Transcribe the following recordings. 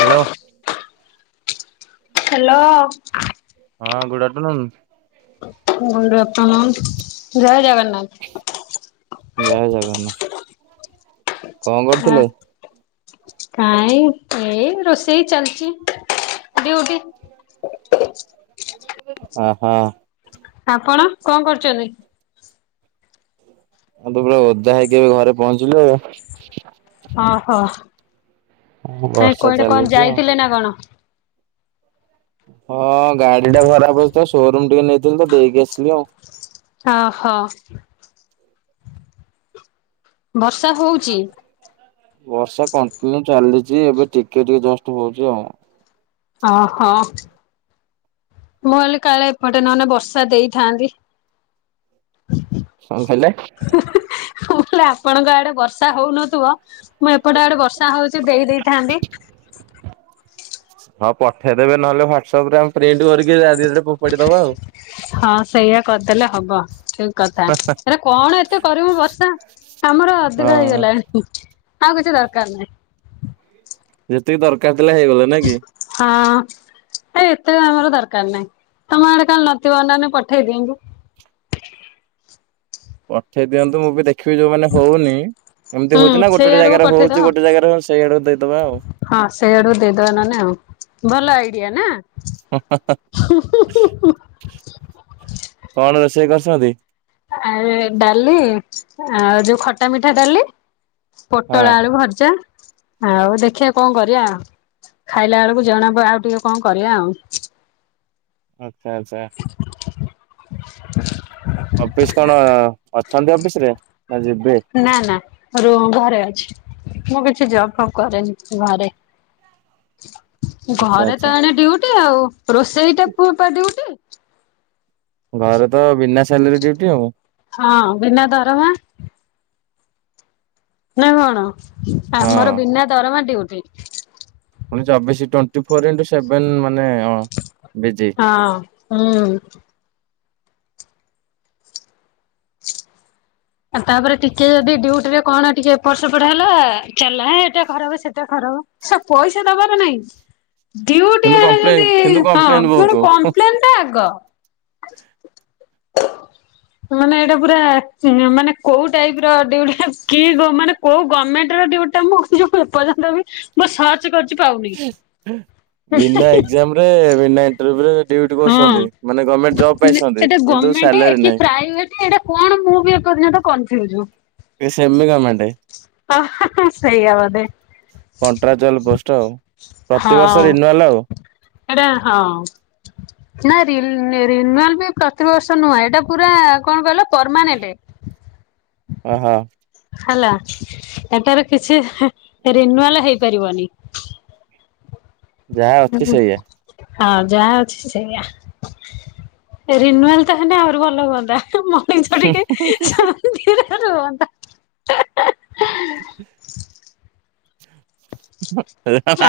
Hello. Hello. ହଁ good afternoon. Good afternoon ଜୟ ଜଗନ୍ନାଥ। ଜୟ ଜଗନ୍ନାଥ। କଣ ହଁ। କରୁଥିଲେ? କାଇଁ ଏଇ ରୋଷେଇ ଚାଲିଛି ଡିଉଟି। [inaudible] ଅହ। ଆପଣ କଣ କରୁଚନ୍ତି? ସବୁବେଳେ ଓଦା ହେଇକି ଏବେ ଘରେ ପହଞ୍ଚିଲୁ। ଅହୋ କାଇଁ ବର୍ଷା କହିଲେ କଣ ଚାଲିଛି ଆଉ। ଯାଇଥିଲେନା କଣ? ହଁ ଗାଡିଟା ଖରାପ ଅଛିତ ସୋରୁମ ଟିକେ ନେଇଥିଲିତ ଦେଇକି ଆସିଲି ଆଉ। ହ ହୋ [inaudible] ବର୍ସ ବର୍ଷା କଣ୍ଟିନ୍ୟୁ ଚାଲିଛି ଏବେ ଟିକିଏ ଟିକିଏ ଜଷ୍ଟ ହଉଛି ଆଉ। ଅହ। ମୁଁ ଭାବିଲି କାଳେ ଏପଟେ ନହେନେ ବର୍ଷା ଦେଇଥାନ୍ତି। କଣ କହିଲେ? ମୁଁ କହିଲି ଆପଣଙ୍କ ଆଡେ ବର୍ଷା ହଉନଥିବ ମୁଁ ଏପଟେ ଆଡେ ବର୍ଷା ହଉଛି ଦେଇ ଦେଇେଇଥାନ୍ତି। ହଁ ପଠେଇଦେବେ ନହେଲେ ହ୍ୱଟସପରେ ଆମେ ପ୍ରିଣ୍ଟି କରିକି [unintelligible] ଦବା ଆଉ। ହଁ ସେଇଆ କରିଦେଲେ ହବ ଠିକ। କଥା ହେରା କଣ ଏତେ କରିବୁ ବର୍ଷା ଆମର ଅଧିକ ହଁ ହେଇଗଲାଣି? ଆଉ କିଛି ଦରକାର ନାହିଁ। ଯେତିକି ଦରକାର ଥିଲା ହେଇଗଲା ନାକି। ହଁ। ହେଇ ଏତେ ଆମର ଦରକାର ନାହିଁ ତମ ଆଡେ କାଳେ ନଥିବ ନହେନ ପଠେଇ ଦିଅନ୍ତୁ। ପଠେଇ ଦିଅନ୍ତୁ ମୁଁବି ଦେଖିବି ଯୋଉମାନେ ହଉନି ଏମିତି ହୁଁ ହଉଛିନା ଗୋଟେ ସେଇ ଗୋଟେ ଆଡକୁ ଜାଗାରେ ପଠେଇଦବ। ହଉଛି ଗୋଟେ ଜାଗାରେ ହର୍ସ ସେଇଆଡକୁ ଦେଇଦବା ଆଉ। ହଁ ସେଇଆକୁ ଦେଇଦବା ନହେନେ ଆଉ ଭଲ ଆଇଡିଆ ନାଁ। ଉୁଁ ହାଁ ହାଁ କଣ ରୋଷେଇ କରିଛନ୍ତି। ଆଏ ଡାଲି ଆଉ ଯୋଉ ଖଟା ମିଠା ଡାଲି। ହଁ ପୋଟଳ ଆଳୁ ଭଜା। ଆଉ ଦେଖିବା କଣ କରିବା ଖାଇଲା ବେଳକୁ ଜଣାବ ଆଉ ଟିକେ କଣ କରିବା ଆଉ। ଆଚ୍ଛା ଆଚ୍ଛା। ଅଫିସ କଣ ଅଛନ୍ତି ଅଫିସ ରେ ନା ଯିବେ। ନା ନା ର ଘରେ ଅଛି। ମୁଁ କିଛି ଜବ୍ ଫବ୍ କରେନି ଘରେ। ଆଚ୍ଛା ଘରେ ଆଚ୍ଛା ତ ଆଣେ ଡଉଟି ଆଉ ରୋଷେଇ ଟା ମୋର ପା ଡିଉଟି। ଘରେ ତ ବିନା ସାଲିରରେ ଡିଉଟି ଆଉ। ହଁ ବିନା ଦରମା। ନା କଣ ଆମର ହଁ। ବିନା ଦରମା ଡ଼ିଉଟି। ପୁଣି ଚବିଶ ଟ୍ବେଣ୍ଟି ଫୋର୍ ଇଣ୍ଟି ସେଭେନ ମାନେ ଅନ୍ ବିସୀ। ହଁ ହୁଁ। [inaudible] ଆଉ ତାପରେ ଟିକେ ଯଦି ଡିଉଟିରେ କଣ ଟିକେ ଏପଟ ସେପଟ ହେଲା ଚାଲିଲା ହେ ଏଟା ଖରାପ ସେଟା ଖରାପ। ସେ ପଇସା ଦବାର ନାଇଁ। ଡ୍ୟୁଟି କିନ୍ତୁ ଆଡେ କପ୍ଲେ ଯଦି କିନ୍ତୁ ହଁ କମ୍ପ୍ଲେନ କଣ ବହୁତ ହୁଁ। କମ୍ପ୍ଲେନ ଟା ଆଗ। ମାନେ ଏଇଟା ପୁରା ମାନେ କୋଉ ଟାଇପର ଡିଉଟି କି ମାନେ କୋଉ ଗଭର୍ଣ୍ଣମେଣ୍ଟର ଡିଉଟି ଟା ମୁଁ ଯଉ ଏପର୍ଯ୍ଯନ୍ତବି ମୁଁ ସର୍ଚ୍ଚ କରୁଚି ପାଉନି। ଏବେ ବିନା ଇଣ୍ଟର୍ଭ୍ୟୁ ରେ ଡିଉଟି ହଁ। କରୁଛନ୍ତି ମାନେ ଗଣ୍ଣମେଣ୍ଟ ଜବ ପାଇଛନ୍ତି ଏଟା କିନ୍ତୁ ଗଭର୍ଣ୍ଣମେଣ୍ଟ ସାଲାରୀ କି ନାହିଁ। ପ୍ରାଇଭେଟ ଏଇଟା କଣ ମୁଁ ବି ଏପର୍ଯ୍ଯନ୍ତ କନଫୁଜ। ଇଏ ସେମି ଗମେଣ୍ଡ। ହ ସେଇଆ ବୋଧେ। କଣ୍ଟ୍ରାକ୍ଚୁଆଲ ପୋଷ୍ଟ ଆଉ ପ୍ରତିବର୍ଷ ରିନୁଆଲ ଆଉ। ଏଇଟା ହଁ। ନା ରିନୁଆଲ ବି ପ୍ରତିବର୍ଷ ନୁହଁ ଏଇଟା ପୁରା କଣ କହିଲ ପରମାନେଣ୍ଟେ। ଓହୋ। ହେଲା ଏଟାର କିଛି ରିନୁଆଲ ହେଇପାରିବନି। ଯାହା ଅଛି ହ ସେଇଆ। ହଁ ଯାହା ଅଛି ସେଇଆ। ରିନୁଆଲ ଟା ହେଲେ ଆହୁରି ଭଲ ହୁଅନ୍ତା ମଣିଛ ଟିକେ ଶାନ୍ତିରେ ରୁହନ୍ତା। [inaudible]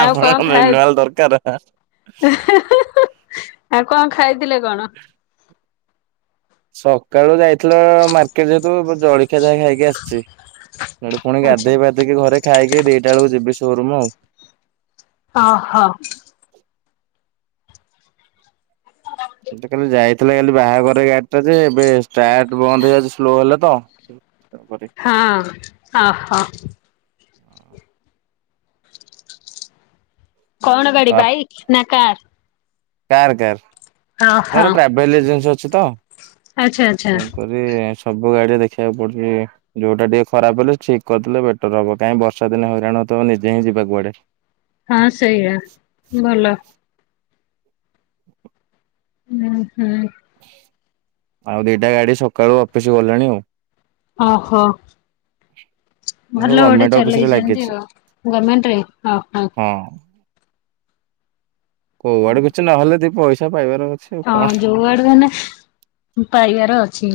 ଆଉ କଣ ଖାଇ ରିନୁଆଲ୍ ଦରକାର। ଆଉ କଣ ଖାଇଥିଲେ କଣ? [inaudible] ସକାଳୁ ଯାଇଥିଲ ମାର୍କେଟ ଯେହେତୁ ଜ ଜଳଖିଆ ଯା ଖାଇକି ଆସିଛି ସେଠି ପୁଣି ଆଚ୍ଛା ଗାଧୋଇ ପାଧେଇକି ଘରେ ଖାଇକି ଦିଟା ବେଳକୁ ଯିବି ସୋରୁମ ଆଉ। ଓହୋ। [inaudible] ସେଟା କାଲି ଯାଇଥିଲା କାଲି ବାହାଘର ଗାଡି ଟା ଯେ ଏବେ ଷ୍ଟାଟ ବନ୍ଦ ହେଇଯାଉଛି ସ୍ଲୋ ହେଲା ତ। ହଁ ଓହୋ। ହଁ। କଣ ଗଡି ବାଇକ ନା କାର। କାର୍ କାର୍ ଓହୋ ମୋର ଟ୍ରାଭେଲ ଏଜେନ୍ସି ଅଛିତ। ଆଚ୍ଛା ଆଚ୍ଛା ଏବେ ସବୁ ଗାଡିରେ ଦେଖିବାକୁ ପଡୁଛି। ଯୋଉଟା ଟିକେ ଖରାପ ହେଲେ ଠିକ କରିଦଲେ ବେଟର ହବ କାଇହିଁ ବର୍ଷା ଦିନ ହଇରାଣ ହଉଥିବ ନିଜେ ହିଁ ଯିବାକୁୁଡେ। ହଁ ସେଇଆା ଭଲ। ହୁଁ ହୁଁ। ଆଉ ଦିଟା ଗାଡି ସକାଳୁ ଅଫିସ ଗଲେଣି ଆଉ। ଓହୋ। ମୁଁ ଭଲ ଗୋଟେ ଗଭର୍ଣ୍ଣମେଣ୍ଟ ଅଫିସ ରେ ଲାଗିଛି। ଚଲେଇଛନ୍ତି ଗର୍ମେଣ୍ଟରେ ଓହୋ। ହଁ କୋଉଆଡେ କିଛି ନହେଲେ ଦି ପଇସା ପାଇବାର ଅଛି। ଆଉ କଣ ହଁ ଯୋଉ ଆଡେ ହେନେ ପାଇବାର ଅଛି।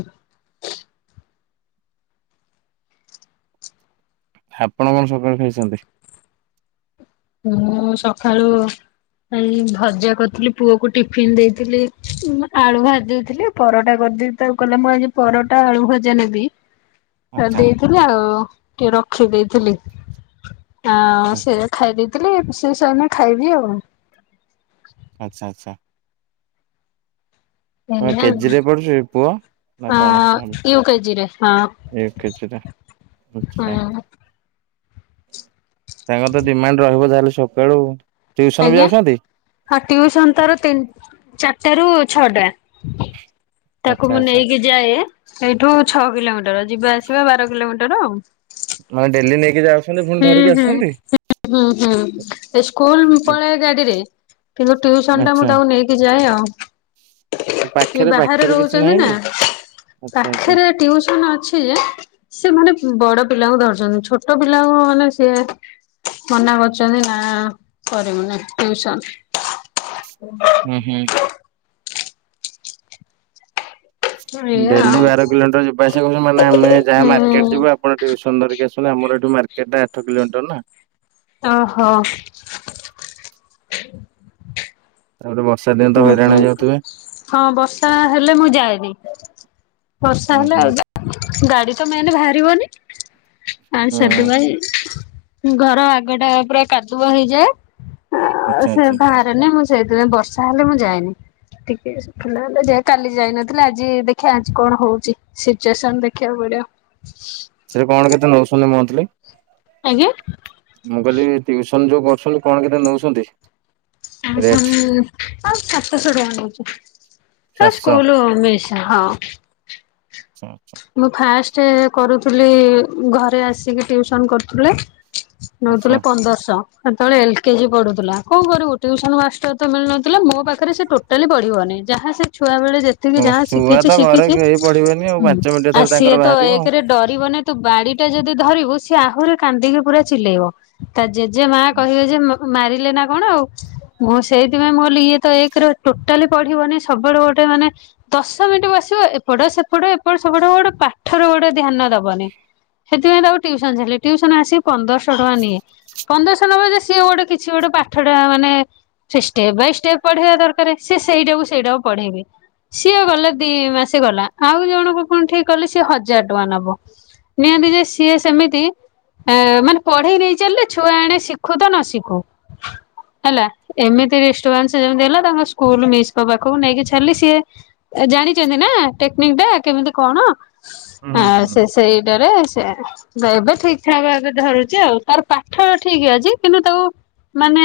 ଆପଣ କଣ ସକାଳୁ ଖାଇଛନ୍ତି? ମୁଁ ସକାଳୁ ଏାଇ ଭଜା କରିଥିଲି ପୁଅକୁ ଟିଫିିନ ଦେଇଥିଲି ଆଳୁ ଭାଜି ଦେଇଥିଲି। ପରଟା କରିଦେବି ତାକୁ କଲେ ମୁଁ ଆଜି ପରଟା ଆଳୁ ଭଜା ନେବି। । ଦେଇଥିଲି ଆଉ ଟିକେ ରଖି ଦେଇଥିଲି ଆଉ ହୁଁ ସେ। ଖାଇ ଦେଇଥିଲି [unintelligible] ଖାଇବି ଆଉ। ଆଚ୍ଛା ଆଚ୍ଛା। ହଁ କେଜ୍ଜିରେ ପଡୁଛି ପୁଅ? ନା ହ କଣ ନା ୟୁ କେଜିରେ ହଁ। ଏ କେଜିରେ ଆଚ୍ଛା। ହଁ [unintelligible] ତ ଡିମାଣ୍ଡ ରହିବ ଯାହାେଲେ ସକାଳୁ ଟିଉସନ ବି ଆଜ୍ଞା ଯାଉଛନ୍ତି। ହଁ ଟିଉସନ ତାର ତିନି ଚାରିଟା ରୁ ଛଅଟା ଆଚ୍ଛା ତାକୁ ମୁଁ ଆଚ୍ଛା। ନେଇକି ଯାଏ ସେଇଠୁ ଛଅ କିଲୋମିଟର ଯିବା ଆସିବା ବାର କିଲୋମିଟର ଆଉ। ମାନେ ଡେଲି ନେଇକି [unintelligible] ହୁଁ ଧରିକି ହୁଁ ଆସୁଛନ୍ତି? ହୁଁ ହୁଁ ସ୍କୁଲ ପଳେଏ ଗାଡିରେ। କିନ୍ତୁ ଟ୍ୟଉସନ ଟା ମୁଁ ଆଚ୍ଛା। ତାକୁ ନେଇକି ଯାଏ ଆଉ। ଇଏ ପାଖରେ ବାହାରେ ପାଖରେ କିଛି ରହୁଛନ୍ତି ନାହିଁ ନା କି? ଆଚ୍ଛା ଆଚ୍ଛା ପାଖରେ ଟିଉସନ ଅଛି ଯେ ସେ ମାନେ ବଡ ପିଲାଙ୍କୁ ଧରିଛନ୍ତି ଛୋଟ ପିଲାଙ୍କୁ ମାନେ ସିଏ ମନା କରୁଛନ୍ତି ନା [unintelligible] ଟୁଉସନ। ହୁଁ ହୁଁ। ଏଇଆ ଡେଲି ଆଉ ବାର କିଲୋମିଟର ଯିବା ଆସିବା [unintelligible] ମାନେ ଆମେ ଯାହା ମାର୍କେଟ ହୁଁ ଯିବୁ। [unintelligible] ଆମର ଏଠୁ ମାର୍କେଟା ଆଠ କିଲୋମିଟର ନା। ଓହୋ। ତାପରେ ବର୍ଷା ଦିନ ତ ହୁଁ ହୁଁ ହଇରାଣହୋଇଯାଉଥିବେ? ହଁ ବର୍ଷା ହେଲେ ମୁଁ ଯାଏନି ବର୍ଷା ହୁଁ ହେଲେ। ହୁଁ। ଗାଡି ତ ମେନେ ବାହାରିବନି ଆ ହୁଁ ସେଥିପାଇଁ ଘର ଆଗଟା ପୁରା କାଦୁଅ ହେଇଯାଏ ଆଚ୍ଛା ସେ ଆଚ୍ଛା ବା [unintelligible] ମୁଁ ସେଇଥିପାଇଁ ବର୍ଷା ହେଲେ ମୁଁ ଯାଏନି। [unintelligible] କାଲି ଯାଇନଥିଲେ ଆଜି ଦେଖିବା ଆଜି କଣ ହଉଛି। ସିଚୁଏସନ ଦେଖିବାକୁ ପଡିବ। [unintelligible] କଣ କେତେ ନଉଛନ୍ତି ମନ୍ଥଲି? ଆଜ୍ଞା। ମୁଁ କହିଲି ଟିୁସନ ଯୋଉ କରୁଛନ୍ତି କଣ କେତେ ନଉଛନ୍ତି? ରେଟ୍? ଚାରିଶହ ଆଚ୍ଛା [unintelligible] ହଁ। ଆଚ୍ଛା ଆଚ୍ଛା। ମୁଁ ଫାଷ୍ଟ କରୁଥିଲି ଘରେ ଆସିକି ଟ୍ୟୁସନ କରୁଥିଲେ। ଆଚ୍ଛା ନଉଥିଲେ ପନ୍ଦରଶହ ସେତେବେଳେ ଏଲ କେଜି ପଢୁଥିଲା କୋଉ କରିବୁୁ ଟ୍ୟୁସନ ମାଷ୍ଟର ତ ମିଳୁନଥିଲା। ଥିଲା ମୋ ପାଖରେ ସେ ଟୋଟାଲି ପଢିବନି ଯାହା ସେ ଛୁଆ ବଳେ ଯେ ଓ ଛୁଆ ତ ଘରେ କେହି ପଢିବେନି ଆଉ ପାଞ୍ଚ ମିନିଟ ଆଉ ଥରେ ସିଏ ତାଙ୍କର ତ ବାହାରିବ ଆଉ ଏକରେ ଡରିବନି ତୁ ବାଡି ଟା ଯଦି ଧରିବୁ ସିଏ ଆହୁରି କାନ୍ଦିକି ପୁରା ଚିଲେଇବ। ତା ଜେଜେ ମା ହୁଁ କହିବେ ଯେ ମାରିଲେ ନା କଣ ଆଉ? ମୁଁ ସେଇଥିପାଇଁ ମୁଁ କହିଲି ଇଏ ତ ଏକରେ ଟୋଟାଲି ପଢିବନି ସବୁବେଳେ ଗୋଟେ ମାନେ ଦଶ ମିନିଟ ବସିବ ଏପଟ ସେପଟ ଏପଟ ସେପଟ ଗୋଟେ ପାଠର ଗୋଟେ ଧ୍ୟାନ ଦବନି। ସେଥିପାଇଁ ତା ଆ ଟ୍ୟୁସନ ଛାଡ଼ିଲି ଟ୍ୟୁସନ ଆସି ପନ୍ଦରଶହ ଟଙ୍କା ନିଏ ପନ୍ଦରଶହ ନବ ଯେ ସିଏ ଗୋଟେ କିଛି ଗୋଟେ ପାଠଟା ମାନେ ସେ ଷ୍ଟେପ୍ ବାଇ ଷ୍ଟେପ୍ ପଢେଇବା ଦରକାର ସେ ସେଇଟାକୁ ସେଇଟାକୁ ପଢେଇବେ। ସିଏ ଗଲେ ଦି ମାସେ ଗଲା ଆଉ ଜଣକୁ କଣ ଠିକ କଲେ ସିଏ ହଜାର ଟଙ୍କା ନବ। ନିଅନ୍ତି ଯେ ସିଏ ସେମିତି ଆ ମାନେ ପଢେଇ ନେଇ ଚାଲିଲେ ଛୁଆ ଆଣେ ଶିଖୁ ତ ନ ଶିଖୁ। ହେଲା ଏମିତି ଯେମିତି ହେଲା ତାଙ୍କ ସ୍କୁଲ ମିଶଙ୍କ ପାଖକୁ ନେଇକି ଛାଡିଲି ସିଏ ଜାଣିଛନ୍ତି ନା ଟେକ୍ନିକ ଟା କେମିତି କଣ ଆ ହୁଁ ହୁଁ। ସେ ସେଇଟାରେ ସେ ଏବେ ଠିକ ଠାକ ଭାବେ ଧରୁଛି ଆଉ ତାର ପାଠ ଠିକ ଅଛି କିନ୍ତୁ ତାକୁ ମାନେ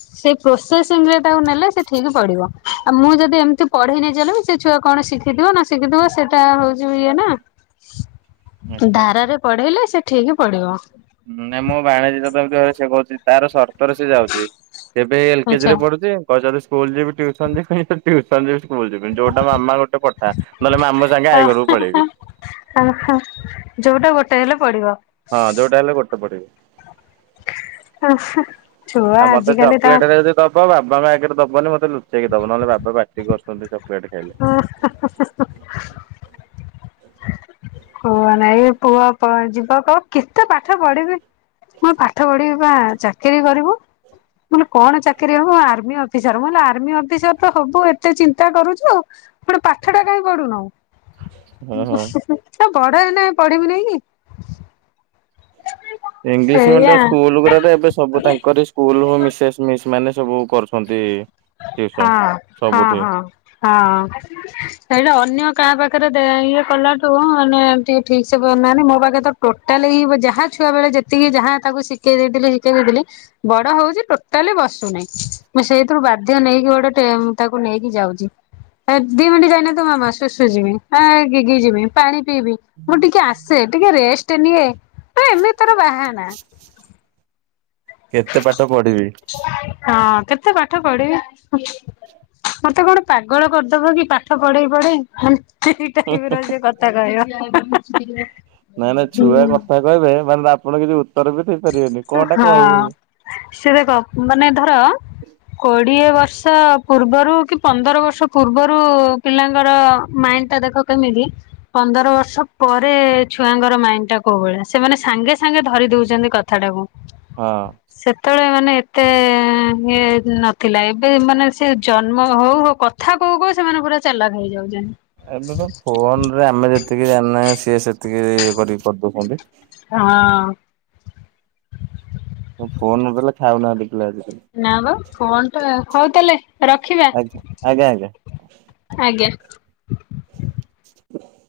ସେ ପ୍ରୋସେସିଂ ରେ ତାକୁ ନେଲେ ସେ ଠିକ ପଢିବ ଆଉ ମୁଁ ଯଦି ଏମିତି ପଢେଇ ନେଇ ସେ ଛୁଆ କଣ ଶିଖିଥିବ ନ ଶିଖିିଥିବ ସେଇଟା ଟା ହଉଛି ଇଏ ନା ଆଚ୍ଛା ଆଚ୍ଛା ଧାରାରେ ପଢେଇଲେ ସେ ଠିକ ପଢିବ। ହୁଁ ନାଇଁ ବାଣିଜୀ ଯତେତିରେ ସେ କହୁଛି ତାର ସର ରେ ସିଏ ଯାଉଛି ଏବେ ଏଲ କେଜି ଆଛା ରେ ପଢୁଛି କହିି ସ୍କୁଲ ଯିବି ଟୁସନ ଯିବି। ଟ୍ୟୁସନ ଯିବି ସ୍କୁଲ ଯିବିନି ଯୋଉଟା ମାମା ଗୋଟେ ପଠା ନହେଲେ ମାମ ସାଙ୍ଗେ ଆଈ ଘରକୁ ପଳେଇବି। ଅହ ଯୋଉଟା ଗୋଟେ ହେଲେ ପଢ଼ିବ? ହଁ ଯୋଉଟା ହେଲେ ଗୋଟେ ପଢିବ? ହ ଛୁଆ ଆଉ ମତେ ଆଜିକାଲି ତ ଚକୋଲେଟ୍ ରେ ଯଦି ଦବ ବାବାଙ୍କ ଆଗରେ ଦବନି ମତେ ଲୁଚେଇକି ଦବ ନହେଲେ ବାବା ପାଟି କରୁଛନ୍ତି ଚକୋଲେଟ୍ ଖାଇଲେ। ହ କୁହ ନାଇଁ ପୁଅ ଯିବ କ କେତେ ପାଠ ପଢିବି? ମୁ ପାଠ ପଢିବି ବା ଚାକିରି କରିବୁ। ମୁଁ କହିଲି କଣ ଚାକିରୀ ହବ ଆର୍ମି ଅଫିସର ଆର୍ମି ଅଫିସର ତ ହବୁ ଏତେ ଚିନ୍ତା କରୁଛୁ? ପୁଣି ପାଠ ଟା କାହି ପଢୁନୁ? ହଁ ହଁ। ନା ବଡ଼ ହେଲେ ପଢିବି ନାଇଁ। ଇଂଲିଶ ମିଡିୟମ ସେଇଆ। ସ୍କୁଲ ଗୁଡାରେ ଏବେ ସବୁ ତାଙ୍କରି ସ୍କୁଲ ହ ମିସେସ୍ ମିସ୍ ମାନେ ସବୁ କରୁଛନ୍ତି। ଟିଉସନ ହଁ ହଁ ସବୁଠି ହଁ ହଁ। ସେଇଟା ଅନ୍ୟ କାହା ପାଖରେ ଇଏ କଲାଠୁ ମାନେ ଟିକେ ଠିକ ସେ ନେ ମୋ ପାଖରେ ତ ଟୋଟାଆଇ ଯାହା ଛୁଆ ବେଳେ ଯେତିକି ଯାହା ତାକୁ ଶିଖେଇ ଦେଇଥିଲି ଶିଖେଇ ଦେଇଥିଲି। ବଡ ହଉଚି ଟୋଟାଲି ବସୁନାହିଁ ମୁ ସେଇ ତ ବାଧ୍ୟ ନେଇକି ଗୋଟେ ତାକୁ ନେଇକି ଯାଉଚି। ଦି ମିନିଟ୍ ଯାଇନଥିବ ମାମା ଶୁଶୁ ଯିବି ଅ ଗିଗି ଯିବି ପାଣି ପିଇବି ମୁଁ ଟିକେ ଆସେ ଟିକେ ରେଷ୍ଟେ ନିଏ ଏ ଏମିତି ତାର ବାହାନା। କେତେ ପାଠ ପଢିବି। ହଁ କେତେ ପାଠ ପଢିବି। ମତେ କଣ ପାଗଳ କରିଦବ କି ପାଠ ପଢେଇ ପଢେଇ। ସେ ଦିଟା ଟିଭିର ସେ କଥା କହିବ ହା ନାଇଁ ନାଇଁ ହା। ଛୁଆ କଥା କହିବେ ମାନେ ଆପଣ କିଛି ଉତ୍ତର ବି ଦେଇପାରିବେନି। କଣ ଟା କହିବି ହଁ ମୁଁ। ସେ ଦେଖ ମାନେ ଧର କୋଡ଼ିଏ ବର୍ଷ ପୂର୍ବରୁ କି ପନ୍ଦର ବର୍ଷ ପୂର୍ବରୁ ପିଲାଙ୍କର ମାଇଣ୍ତିଟା ଦେଖ କେମିତି। ପନ୍ଦର ବର୍ଷ ପରେ ଛୁଆଙ୍କର ମାଇଣ୍ଡି ଟା କୋଉ ଭଳିଆ ସେମାନେ ସାଙ୍ଗେ ସାଙ୍ଗେ ଧରି ଦଉଚନ୍ତି। କଥାଟାକୁ। ହଁ। ସେତେବେଳେ ମାନେ ଏତେ ଇଏ ନଥିଲା ଏବେ ମାନେ ସେ ଜନ୍ମ ହଉ ହଉ କ କଥା କୋଉ କୋଉ ସେମାନେ ପୁରା ଚାଲାକ୍ ହେଇଯାଉଛନ୍ତି। ଏବେ ତ ଫୋନ୍ ରେ ଆମେ ଯେତିକି ଜାଣିନାହାନ୍ତି ସିଏ ସେତିକି କରିପକୁଅନ୍ତି। ହଁ। ଆଉ ଫୋନ୍ ନଦେଲେ ଖାଉନାହାନ୍ତି ପିଲା ଆଜିିକାଲି। ନାପା ଫୋନ୍ ଟା ହୋଉତାହାଲେ ରଖିବା? ଆଜ୍ଞା ଆଜ୍ଞା ଆଜ୍ଞା। ଆଜ୍ଞା।